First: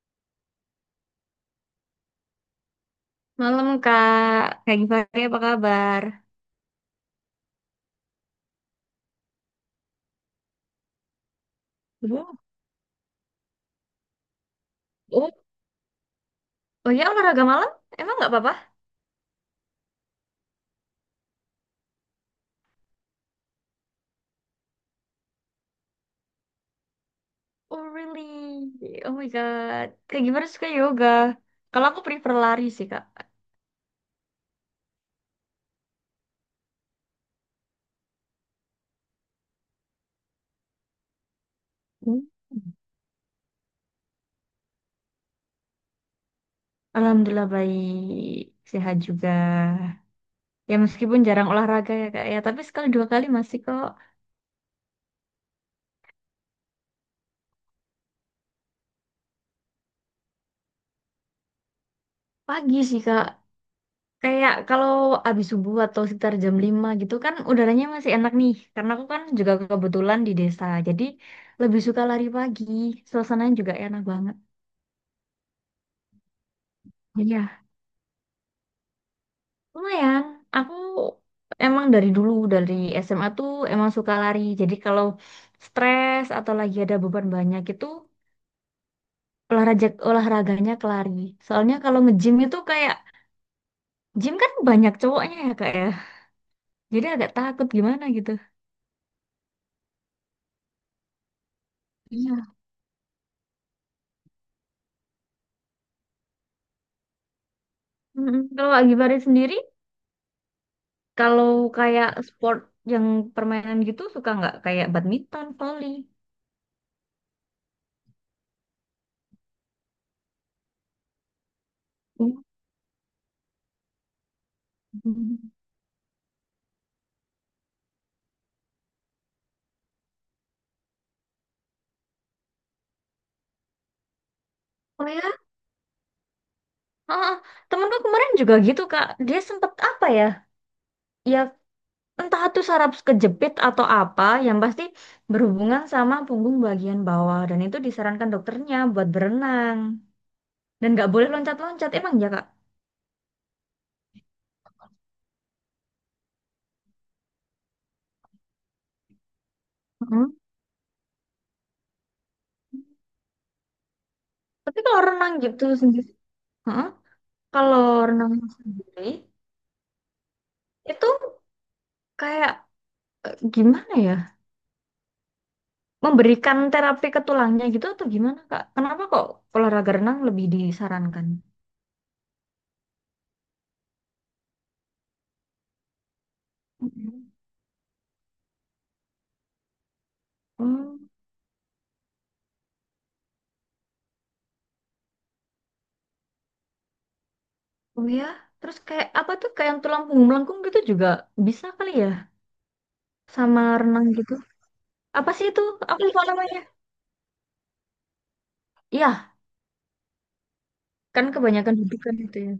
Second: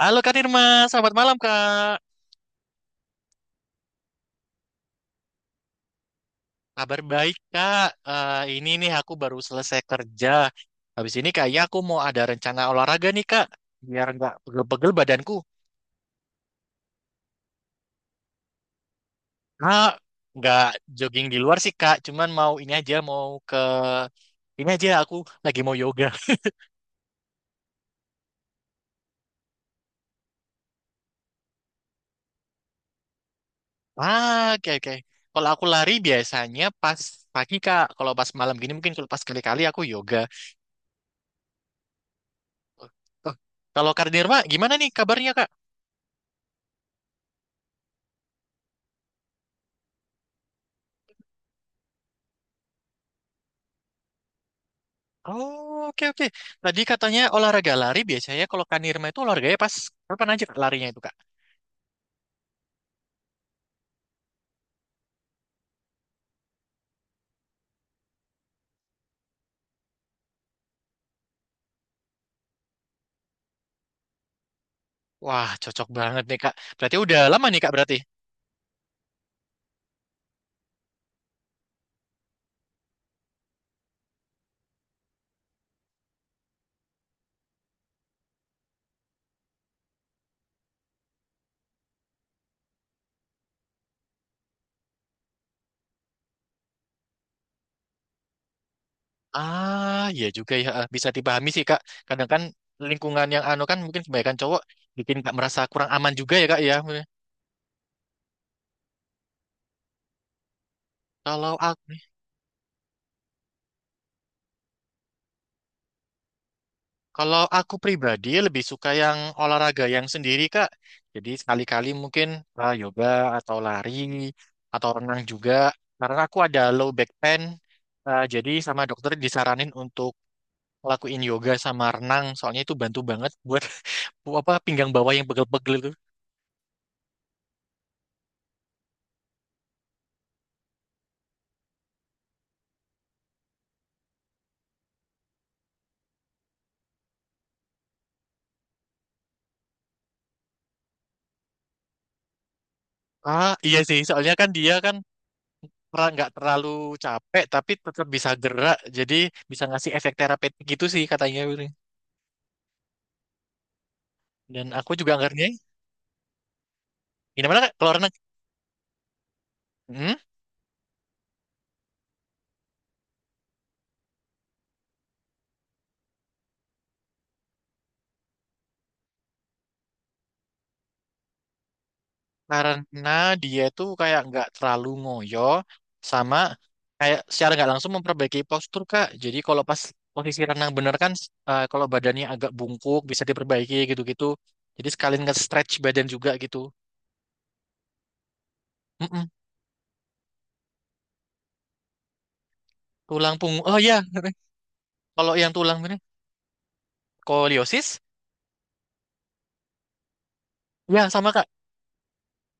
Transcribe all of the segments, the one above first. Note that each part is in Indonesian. Halo Kak Nirma, selamat malam Kak. Malam Kak, Kak Givari apa kabar? Kabar baik Kak. Ini nih aku baru selesai kerja. Habis ini kayaknya aku mau ada Oh. rencana olahraga nih Kak. Biar nggak pegel-pegel Oh, badanku. oh ya, olahraga malam? Emang nggak apa-apa? Kak, nggak jogging di luar sih Kak. Cuman mau ini aja, mau ke... Ini aja aku lagi mau yoga. Oh really? Oh my God, Kak Givari suka yoga. Kalau aku prefer lari sih, Kak. Oke oke. Kalau aku lari biasanya pas pagi Kak. Kalau pas malam gini mungkin kalau pas kali-kali aku yoga. Hmm. Oh, kalau Kak Nirma, gimana nih kabarnya Kak? Alhamdulillah baik, sehat juga. Ya meskipun jarang olahraga ya Kak ya, tapi sekali dua kali masih kok. Oh, oke oke. Tadi katanya olahraga lari biasanya kalau Kanirma itu olahraganya pas kapan aja Kak, larinya itu Kak? Pagi sih, Kak. Kayak kalau habis subuh atau sekitar jam 5 gitu kan udaranya masih enak nih. Karena aku kan juga kebetulan di desa. Jadi lebih suka lari pagi. Suasananya juga enak banget. Wah, cocok banget nih Kak. Berarti udah lama nih Iya, Kak berarti. lumayan. Aku emang dari dulu, dari SMA tuh emang suka lari. Jadi kalau stres atau lagi ada beban banyak itu olahraganya ke lari. Soalnya kalau nge-gym itu kayak gym kan banyak cowoknya ya kak ya. Jadi agak takut gimana gitu. Ah, iya juga ya. Bisa dipahami sih Kak. Kadang kan Iya. lingkungan yang anu kan mungkin kebanyakan cowok bikin Kak merasa kurang aman juga ya Kak ya. Mm-mm. Kalau Kak Givari sendiri, kalau Kalau aku kayak sport yang permainan gitu suka nggak? Kayak badminton, volley. Kalau aku pribadi lebih suka yang olahraga yang sendiri, Kak. Jadi sekali-kali mungkin Hmm. Yoga atau lari atau renang juga. Karena aku ada low back pain, jadi sama dokter disaranin untuk lakuin yoga sama renang. Soalnya itu bantu banget buat apa pinggang Oh bawah ya? yang pegel-pegel itu. Ah, temenku kemarin juga gitu, Kak. Dia sempet apa ya? Ya entah itu saraf kejepit atau apa, yang pasti berhubungan sama punggung bagian bawah. Dan itu disarankan dokternya buat berenang. Dan nggak boleh loncat-loncat. Emang ya, Kak? Ah, iya sih, soalnya kan dia kan pernah nggak terlalu capek tapi tetap bisa gerak. Jadi bisa ngasih efek Mm-mm. terapeutik gitu sih katanya. Willy. Dan Tapi aku kalau juga renang ngerti. gitu sendiri, heeh. Gimana Kak? Kalau Kalau renang? renang sendiri Hmm? itu kayak gimana ya? Memberikan terapi ke tulangnya gitu atau gimana, Kak? Kenapa kok olahraga renang lebih disarankan? Karena dia tuh kayak nggak terlalu ngoyo sama kayak Mm-mm. secara nggak langsung memperbaiki postur Kak. Jadi kalau pas posisi renang bener Hmm, kan kalau badannya agak bungkuk bisa diperbaiki gitu-gitu. Jadi sekalian nge-stretch badan juga gitu. oh oh ya. Terus kayak Mm-mm. apa tuh kayak yang tulang punggung melengkung gitu juga bisa kali ya Tulang sama punggung. Oh ya, renang gitu. Apa kalau sih yang itu? tulang ini Aku lupa namanya. skoliosis Iya, ya kan sama Kak. kebanyakan dudukan itu ya.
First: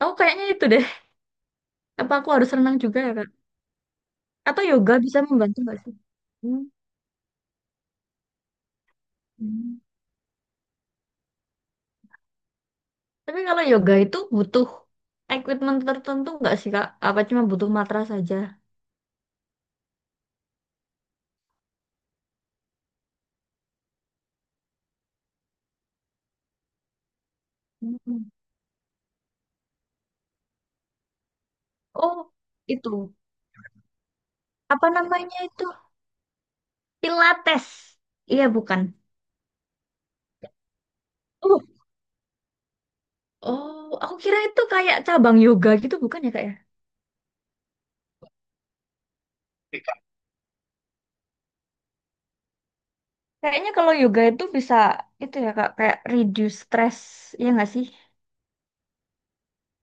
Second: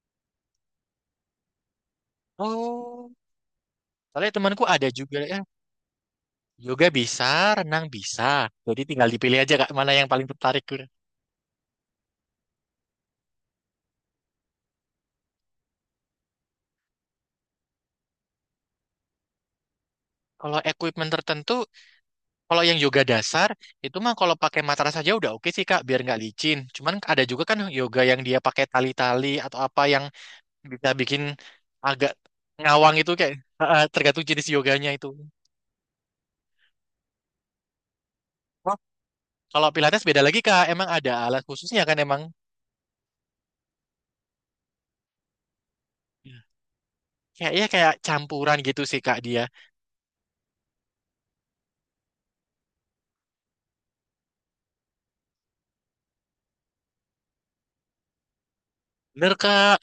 Aku kayaknya itu deh. Apa aku harus renang juga Oh, ya, Kak? soalnya Atau temanku ada yoga bisa juga ya. membantu nggak sih? Hmm. Yoga bisa, renang bisa. Jadi tinggal dipilih aja Kak Hmm. mana yang paling tertarik. Tapi kalau yoga itu butuh equipment tertentu nggak sih, Kak? Apa cuma butuh matras saja? Kalau equipment tertentu kalau yang yoga dasar itu mah kalau pakai matras saja udah oke sih Kak, biar nggak licin. Cuman ada juga kan yoga yang Mm. dia pakai tali-tali atau apa yang bisa bikin agak Oh, ngawang itu itu. kayak tergantung jenis Apa yoganya itu. namanya itu, Pilates? Iya, Oh, bukan. kalau Pilates beda lagi Kak, emang ada alat Oh, khususnya kan emang. oh aku kira itu kayak cabang yoga gitu, bukan ya kak ya? Kayak ya kayak campuran gitu sih Kak dia. Kayaknya kalau yoga itu bisa itu ya kak, kayak reduce stress, ya nggak sih? Bener Kak,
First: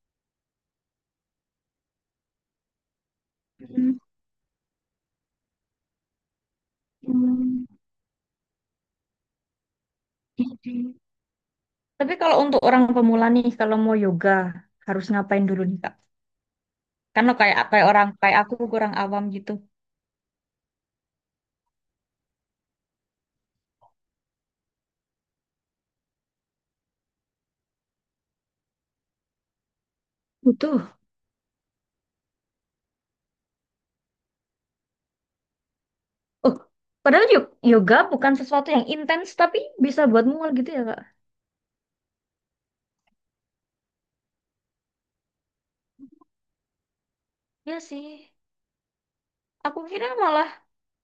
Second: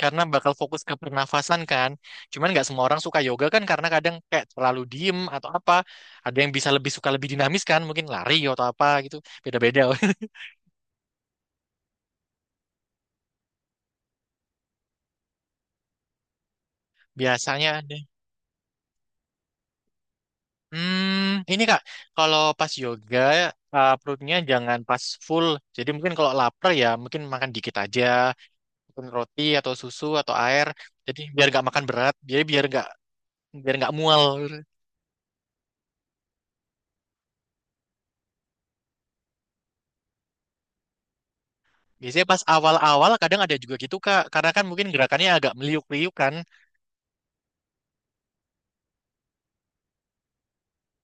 karena bakal fokus ke pernafasan kan. Cuman nggak semua orang suka yoga kan karena Hmm, kadang kayak terlalu diem atau apa. Ada yang bisa lebih suka lebih dinamis hmm, kan, mungkin lari atau apa gitu. Beda-beda. jadi tapi kalau untuk orang pemula nih kalau mau yoga harus ngapain dulu nih kak, karena kayak Biasanya kayak ada. orang kayak aku kurang awam gitu. Hmm, ini Kak, kalau pas yoga perutnya jangan pas full. Jadi mungkin kalau lapar ya mungkin makan dikit aja, mungkin roti atau susu atau air. Butuh. Jadi biar nggak makan berat, jadi biar nggak mual. Oh, padahal yoga bukan sesuatu yang intens tapi bisa buat mual gitu ya kak? Biasanya pas awal-awal kadang ada juga gitu Kak, karena kan mungkin gerakannya agak meliuk-liuk kan. Ya sih, aku kira malah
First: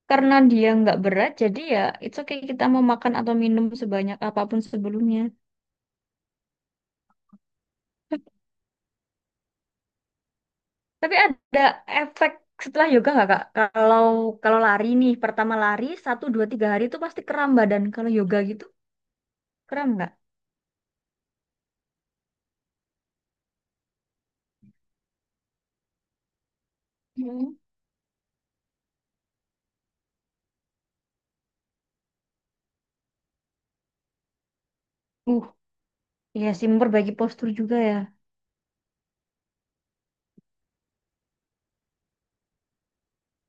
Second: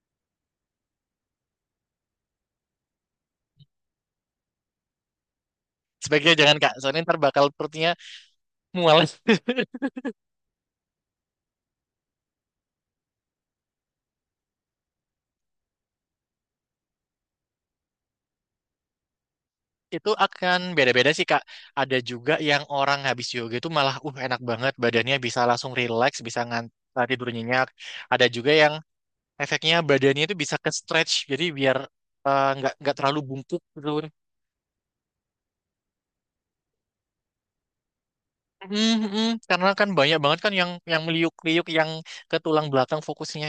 karena dia nggak berat jadi ya it's okay kita mau makan atau minum sebanyak apapun sebelumnya. Sebaiknya jangan Kak, soalnya ntar bakal perutnya mual. Tapi ada efek setelah yoga nggak kak? Kalau kalau lari nih pertama lari 1 2 3 hari itu pasti kram badan, kalau yoga gitu kram Itu nggak? akan beda-beda sih Kak. Ada juga yang orang habis yoga itu malah enak banget badannya bisa langsung relax, bisa tidur Hmm. nyenyak. Ada juga yang efeknya badannya itu bisa ke stretch, jadi biar nggak terlalu bungkuk gitu. Uh, iya sih, memperbaiki postur juga ya. Mm, mm. Karena kan banyak banget kan yang meliuk-liuk yang ke tulang belakang fokusnya.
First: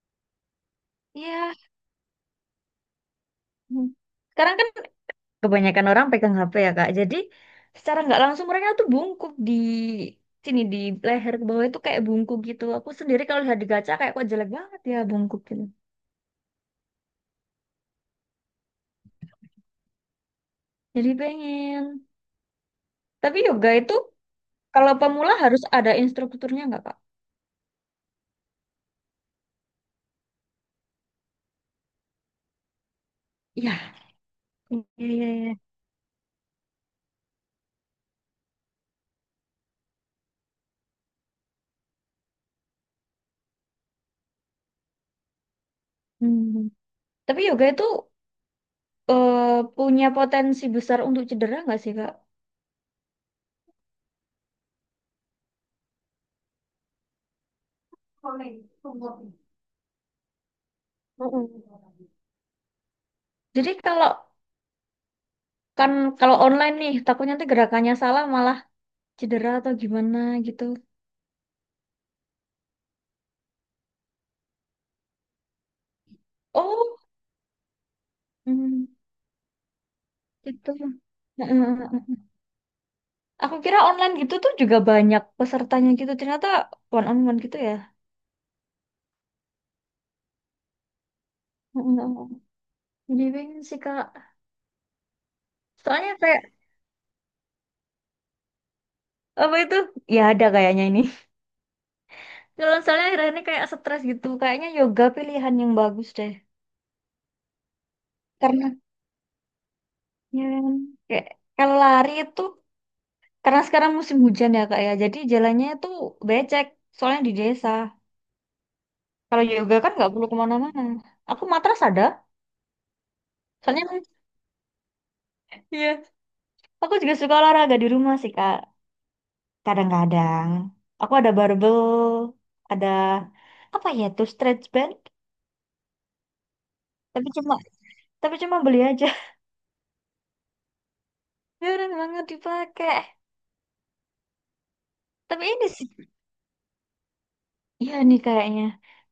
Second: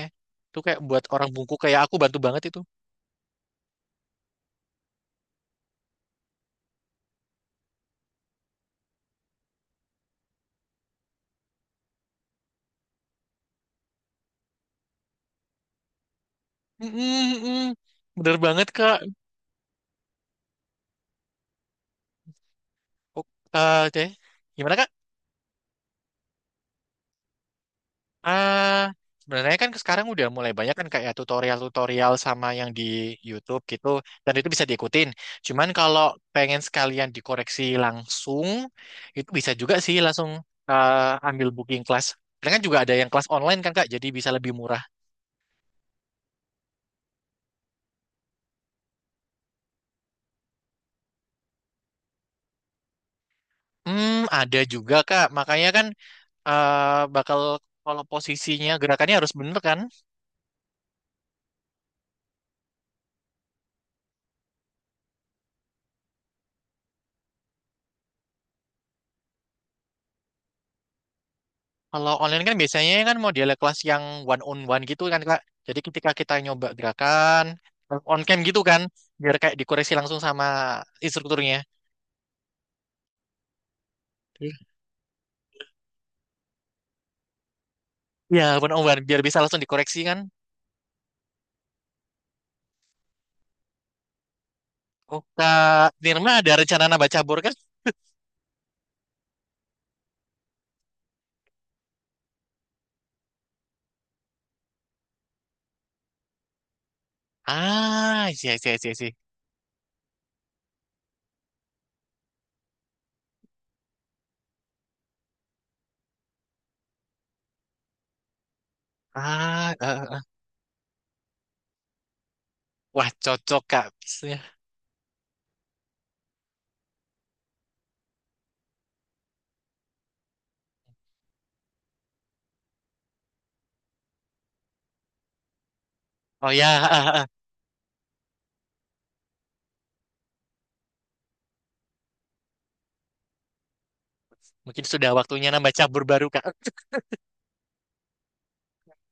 Itu kayak buat orang Iya. bungkuk kayak aku bantu banget itu. Hmm. Sekarang kan kebanyakan orang pegang HP ya Kak. Jadi secara nggak langsung mereka tuh bungkuk di sini, di leher ke bawah itu kayak bungkuk gitu. Aku sendiri kalau lihat di kaca kayak kok jelek banget ya bungkuk gitu. Mm-mm, mm-mm. Bener banget kak. Jadi pengen. Oh, Tapi yoga itu oke, gimana kak? kalau pemula harus ada instrukturnya nggak, Kak? Ah, sebenarnya kan sekarang udah mulai banyak kan kayak tutorial-tutorial sama yang di YouTube gitu, Ya. dan itu bisa Iya, diikutin. iya, iya. Cuman kalau pengen sekalian dikoreksi langsung, itu bisa juga sih langsung eh, ambil booking kelas. Karena kan juga ada yang kelas online kan kak, jadi bisa lebih murah. Hmm. Tapi yoga itu eh, punya potensi besar untuk cedera nggak sih, Kak? Hmm, ada juga kak. Makanya kan eh, bakal kalau posisinya gerakannya harus bener kan? Mm-mm. Jadi kalau kan kalau online nih takutnya nanti gerakannya salah malah cedera atau gimana gitu. Kalau online kan biasanya kan model kelas yang one on one gitu kan Kak. Jadi ketika kita nyoba Oh, gerakan terus on cam gitu kan, hmm, biar kayak dikoreksi langsung sama gitu. Mm, instrukturnya. mm, mm. Aku kira online gitu tuh Iya, juga banyak pesertanya gitu. Ternyata one on one gitu ya. iya, one on one biar bisa langsung dikoreksi kan. Mm, mm, mm. Jadi pengen sih, Kak. Oh Kak Soalnya Nirma kayak ada rencana nambah cabur kan? apa itu? Ya ada kayaknya ini. Kalau soalnya akhir-akhir ini kayak stres gitu, kayaknya yoga pilihan yang bagus deh. Ah, iya Karena iya iya iya. ya, kan, kayak kalau lari itu karena sekarang musim hujan ya kak ya, jadi jalannya itu becek. Soalnya di desa. Kalau Ah, yoga eh, kan eh, nggak perlu eh. kemana-mana. Aku matras ada. Wah cocok Soalnya Kak. kan, iya, aku juga suka olahraga di rumah sih kak. Kadang-kadang aku ada barbel, ada apa ya tuh stretch band. Oh ya, eh, eh, eh. Tapi cuma tapi cuma beli aja, jarang banget dipakai. Mungkin sudah Tapi waktunya ini nambah sih, cabur baru Kak. iya nih kayaknya.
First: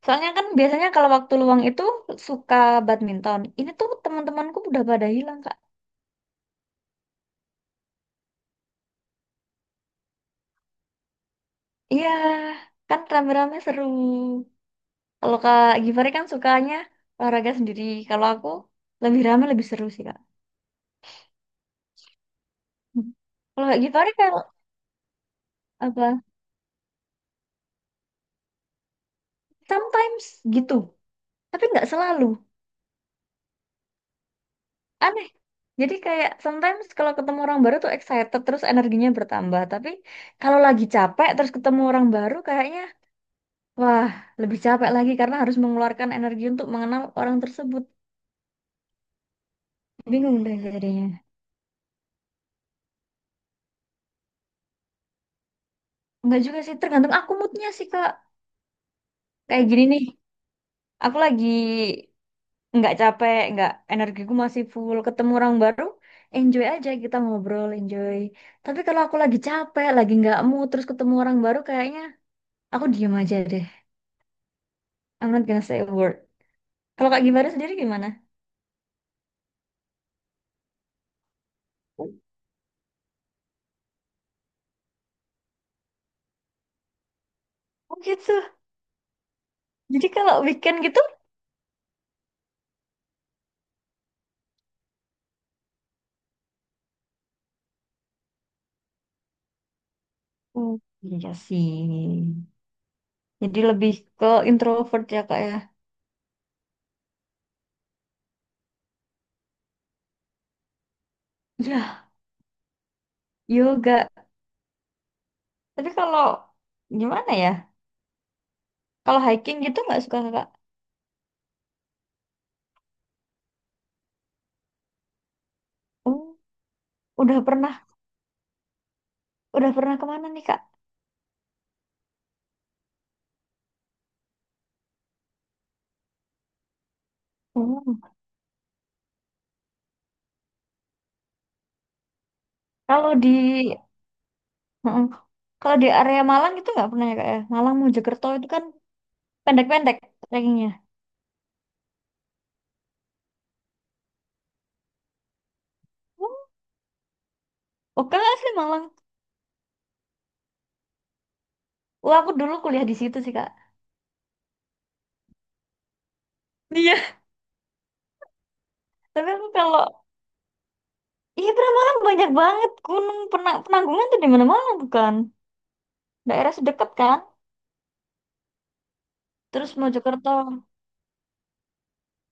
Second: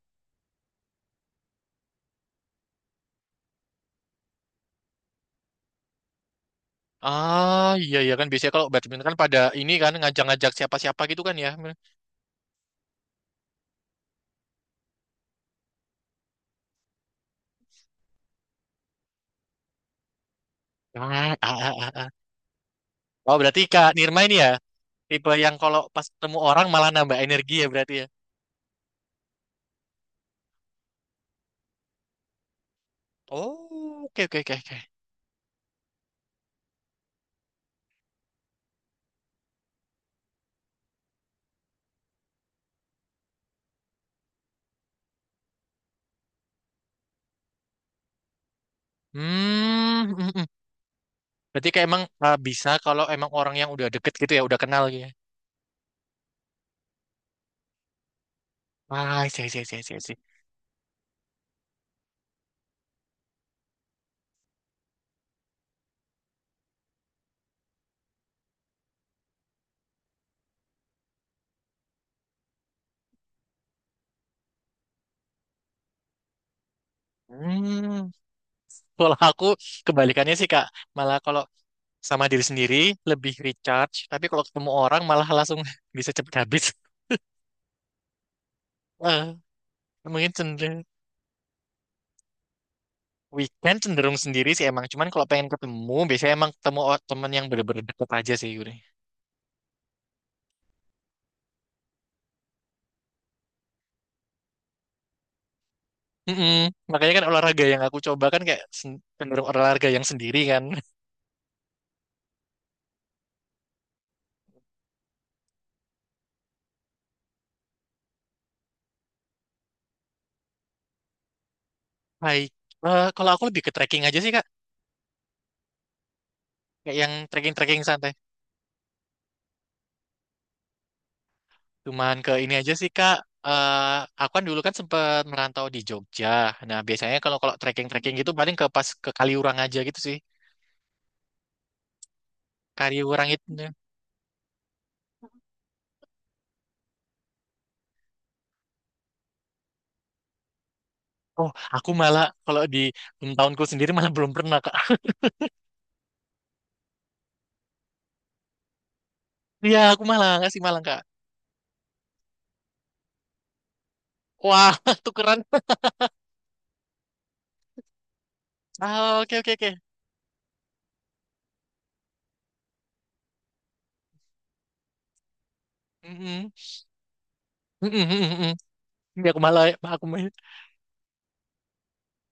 Soalnya kan biasanya kalau waktu luang itu suka badminton. Ini tuh teman-temanku udah pada hilang, Kak. Ah iya iya kan biasanya kalau badminton kan pada ini kan ngajak-ngajak siapa-siapa gitu kan ya. Iya, kan rame-rame seru. Kalau Kak Givari kan sukanya olahraga sendiri. Kalau aku lebih rame, lebih seru sih, Kak. Ah, ah, ah, ah, ah. Hmm. Oh berarti Kalau Kak Kak Givari Nirma ini kalau ya tipe yang kalau pas apa? ketemu orang malah nambah energi ya berarti ya. Sometimes gitu. Tapi nggak selalu. Oh, oke oke oke oke. Aneh. Jadi kayak sometimes kalau ketemu orang baru tuh excited terus energinya bertambah. Tapi kalau lagi capek terus ketemu orang baru kayaknya wah lebih capek lagi karena harus mengeluarkan energi untuk mengenal orang tersebut. Hmm, mm, Bingung mm. deh jadinya. Berarti kayak emang bisa kalau emang orang yang udah deket gitu ya udah kenal gitu ya. Enggak juga sih, tergantung aku moodnya sih Kak. Ah sih sih Kayak sih gini sih nih, sih. aku lagi nggak capek, nggak energiku masih full ketemu orang baru. Enjoy aja kita ngobrol, enjoy. Tapi kalau aku lagi capek, lagi nggak mood, terus ketemu orang baru, kayaknya aku diem aja deh. I'm not gonna say a word. Kalau Kak Gimana sendiri Hmm, gimana? kalau aku kebalikannya sih Kak, malah kalau Oh sama diri sendiri lebih recharge tapi kalau ketemu orang malah langsung bisa cepet habis. gitu. Eh, Jadi mungkin kalau weekend cenderung gitu? weekend cenderung sendiri sih emang, cuman kalau pengen ketemu biasanya emang ketemu temen yang bener-bener deket aja sih Yuri. Hmm, iya sih. Jadi lebih ke introvert ya Kak ya. Mm-mm. Makanya kan olahraga yang aku coba kan kayak cenderung olahraga yang sendiri kan. Ya, yoga. Tapi kalau gimana ya? Kalau hiking gitu nggak suka Kak? Hai, kalau aku lebih ke trekking aja sih Kak, Oh, kayak yang udah pernah, trekking-trekking santai. udah pernah kemana nih Kak? Cuman ke ini aja sih Kak. Eh, aku kan dulu kan sempat merantau di Jogja. Nah biasanya kalau kalau trekking-trekking Oh, gitu paling ke pas ke Kaliurang aja gitu sih. kalau di Kaliurang itu. heeh. Kalau di area Malang itu nggak pernah ya Kak ya? Malang Mojokerto itu kan pendek-pendek trekkingnya. Oh, aku malah kalau di tahunku sendiri malah belum pernah Kak. Oh, oke nggak sih Malang? Iya, aku malah nggak sih malang Kak. Wah, aku dulu kuliah di situ sih Kak. Wah, tukeran. Iya, Ah, tapi oke aku oke oke. kalau iya pernah, malam banyak banget gunung penanggungan tuh di mana-mana, bukan Mm-mm. daerah sedekat kan, Mm-mm, mm-mm, mm-mm. Ini aku malah terus aku Mojokerto,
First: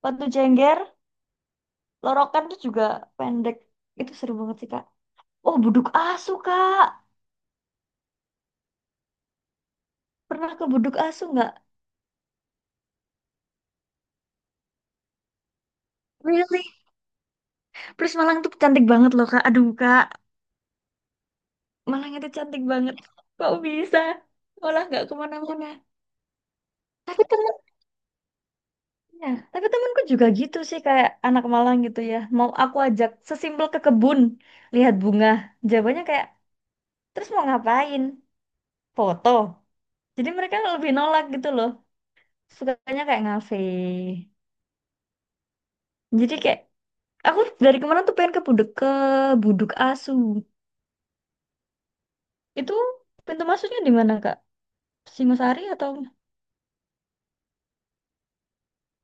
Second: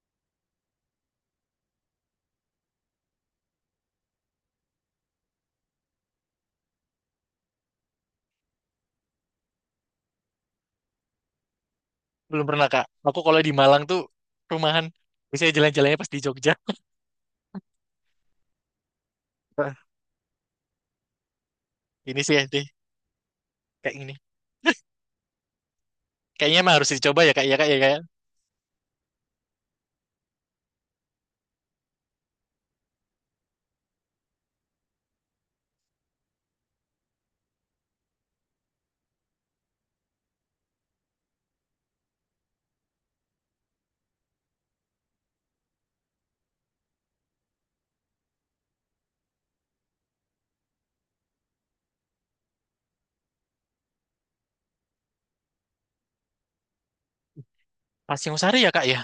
Batu Jengger, Lorokan tuh juga pendek, itu seru banget sih kak. Oh, Buduk Asu kak, pernah ke Buduk Asu nggak? belum pernah, Kak. Aku kalau di Malang tuh rumahan. Biasanya jalan-jalannya pas di Jogja. Really? Terus Malang tuh cantik banget loh kak, aduh Wah, kak, Malang ini itu sih cantik deh banget, kok kayak bisa gini. malah nggak kemana-mana. Kayaknya mah harus dicoba Tapi ya, Kak. Ya, temennya, Kak, ya, Kak. tapi temenku juga gitu sih kayak anak Malang gitu ya, mau aku ajak sesimpel ke kebun lihat bunga jawabannya kayak, terus mau ngapain? Foto. Jadi mereka lebih nolak gitu loh. Sukanya kayak ngafe. Jadi kayak aku dari kemarin tuh pengen ke Budek ke Buduk Asu. Itu pintu masuknya di mana, Kak? Singosari atau Pasir Sari ya, Kak, ya.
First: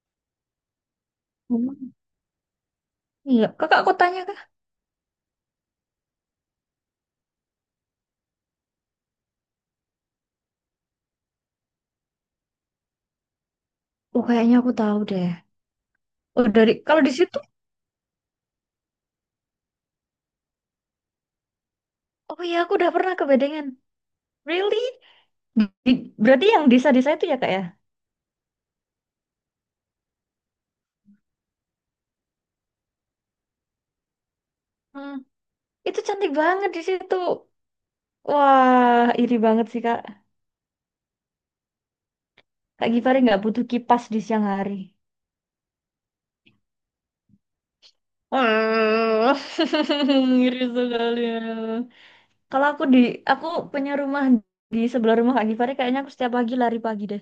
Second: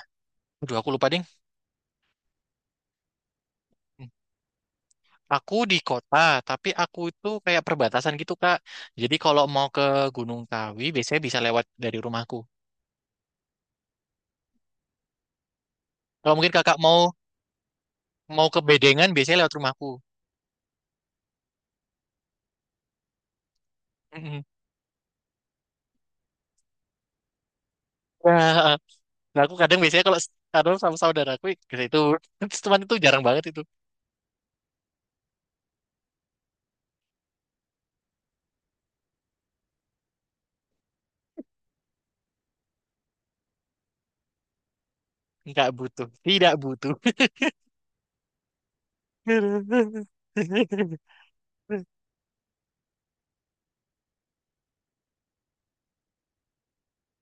Aduh, aku lupa, ding. memang. Iya, Kakak aku Hmm. tanya Kak. Aku di kota, tapi aku itu kayak perbatasan gitu, Kak. Jadi kalau mau ke Gunung Kawi, biasanya bisa lewat dari rumahku. Oh, kayaknya aku tahu deh. Kalau Oh, mungkin dari Kakak mau kalau di situ, mau ke Bedengan, biasanya lewat rumahku. oh iya aku udah pernah ke Bedengan. Mm-mm. Really? Di- berarti yang desa-desa itu ya, Kak ya? Nah, nah, aku kadang biasanya kadang sama saudaraku ke situ, terus teman itu jarang banget itu. Hmm. Itu cantik banget di situ. Wah, iri banget sih, Kak. Kak Givari nggak butuh kipas di siang hari. Nggak butuh, tidak butuh. Ah, Tapi ngiri sekali. Kalau aku di, aku punya rumah di sebelah rumah Kak Givari, kayaknya aku setiap pagi lari pagi deh.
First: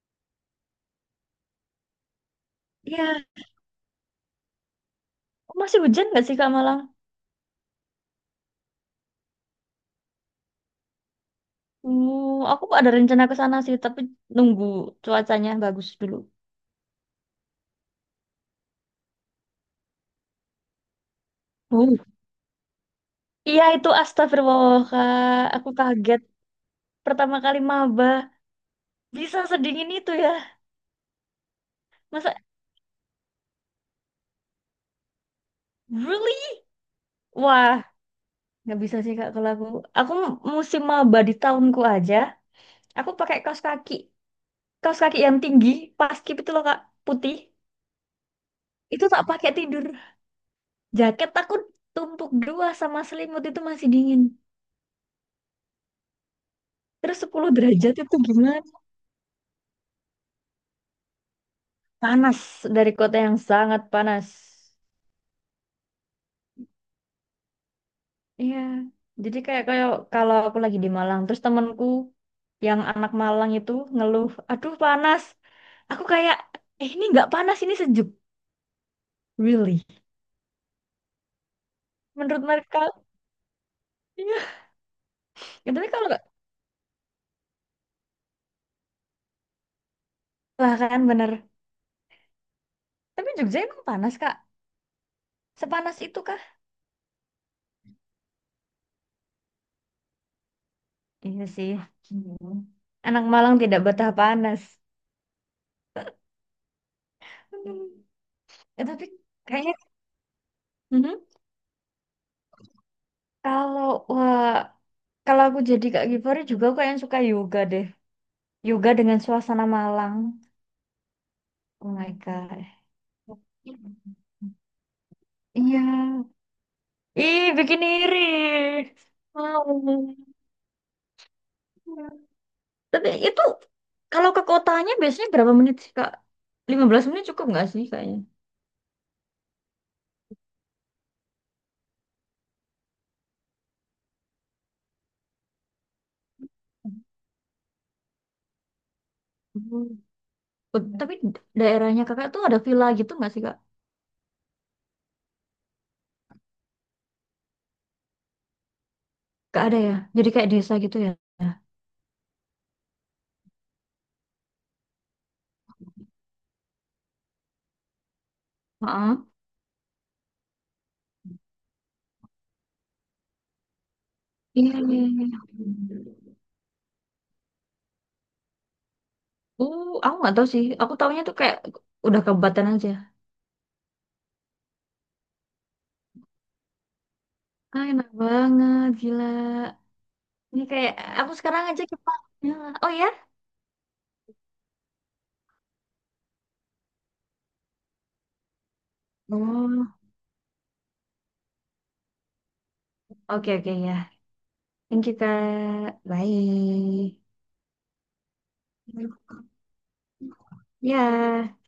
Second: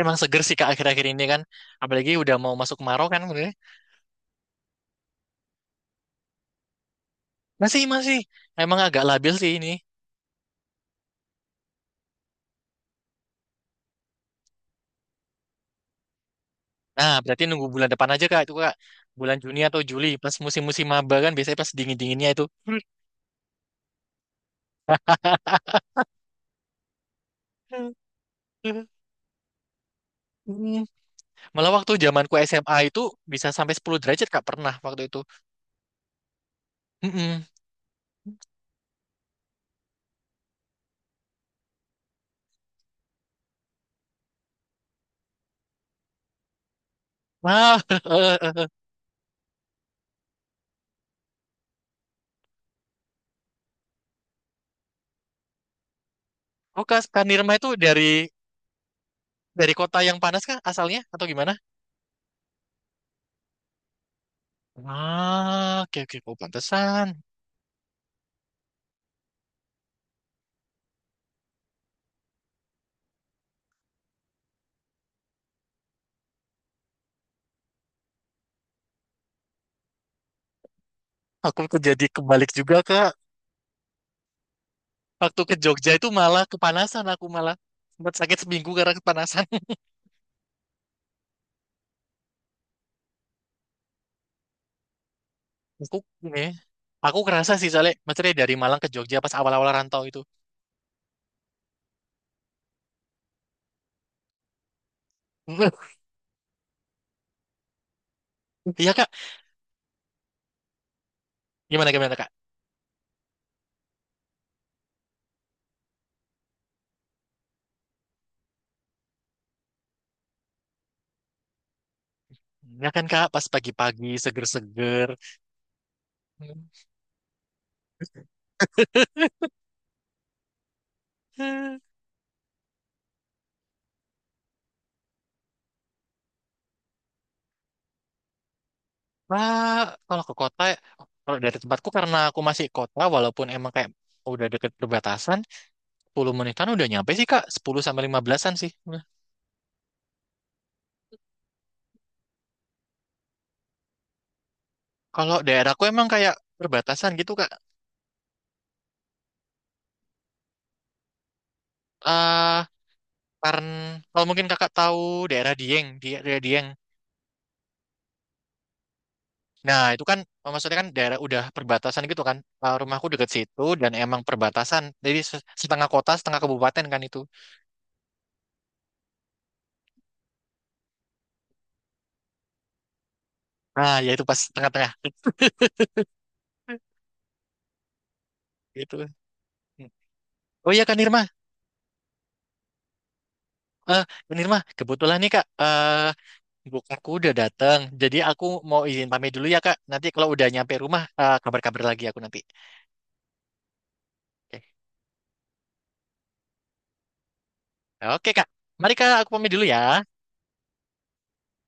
emang seger sih kak akhir-akhir ini kan, apalagi udah mau masuk kemarau kan, Iya. bener ya? Oh, masih hujan nggak sih Kak Malang? Masih masih, emang agak labil sih ini. Aku ada rencana ke sana sih, tapi nunggu cuacanya bagus dulu. Nah berarti nunggu bulan depan aja kak itu kak, bulan Juni atau Juli pas musim-musim maba kan biasanya pas Oh. dingin-dinginnya itu. Iya itu astagfirullah Kak, aku kaget. Pertama kali maba bisa sedingin itu ya. Mm. Malah waktu zamanku Masa SMA itu bisa sampai 10 derajat kak pernah waktu itu. really? Mm-mm. Wah, nggak bisa sih kak kalau aku musim maba di tahunku aja aku pakai kaos kaki, kaos kaki yang tinggi, paskib itu loh kak, putih, Wah, itu tak pakai tidur, jaket aku tumpuk dua sama selimut itu masih dingin. oh kak, Terus Kak 10 Nirma itu derajat itu gimana? dari kota yang panas kak asalnya atau gimana? Panas. Dari kota yang sangat panas. Ah, oke oke, oh, pantesan. Iya, jadi kayak kayak kalau aku lagi di Malang terus temanku yang anak Malang itu ngeluh aduh panas, aku kayak eh ini nggak panas, ini sejuk, really, Aku tuh jadi menurut kebalik juga mereka. Kak. Iya. Waktu ke Ya, tapi Jogja itu kalau malah kepanasan aku malah sempat sakit seminggu karena kepanasan. lah kan bener. Tapi Jogja emang panas Kak. Sepanas itu Aku kah? ini aku kerasa sih soalnya maksudnya dari Malang ke Jogja pas awal-awal rantau itu. Iya sih. Hmm. Anak Malang tidak betah panas. Hmm. Eh, Iya tapi Kak, kayaknya mhm, gimana gimana Kak? kalau wah, kalau aku jadi Kak Givari juga aku yang suka yoga deh. Yoga dengan suasana Malang. Oh my God. Ya kan Kak, pas pagi-pagi seger-seger. Iya. Ih, bikin iri. Mau. Iya. Tapi itu kalau ke kotanya biasanya berapa menit sih, Kak? 15 menit cukup nggak sih kayaknya? Nah, kalau ke kota, kalau dari tempatku karena aku masih kota, walaupun emang kayak udah deket perbatasan, 10 menitan udah Hmm. nyampe sih Kak, 10 sampai 15-an sih. Nah, Oh, tapi daerahnya kakak tuh ada villa gitu nggak sih kak? kalau daerahku emang kayak perbatasan gitu Kak. Gak ada ya? Jadi kayak desa gitu ya? eh karena kalau mungkin kakak tahu daerah Dieng, di daerah Dieng. Heeh. Nah, itu kan maksudnya kan daerah udah perbatasan gitu kan. Eh, rumahku deket situ dan emang Iya, perbatasan. iya, Jadi iya. Setengah kota, setengah kabupaten kan itu. Aku nggak tahu sih. Aku taunya tuh kayak udah kabupaten aja. Nah, ya itu pas tengah-tengah Ah, enak banget, gitu. gila. Ini Oh iya kayak Kak Nirma, aku sekarang aja ke Pak. Ya. Oh ya? eh Kak Nirma, kebetulan nih Kak, buku aku udah datang. Jadi aku mau izin pamit dulu ya Kak. Oh, Nanti kalau udah nyampe rumah, kabar-kabar lagi aku nanti. oke oke ya. Oke, Thank you Kak. Bye. oke Kak, mari Kak, aku pamit dulu ya. Ya.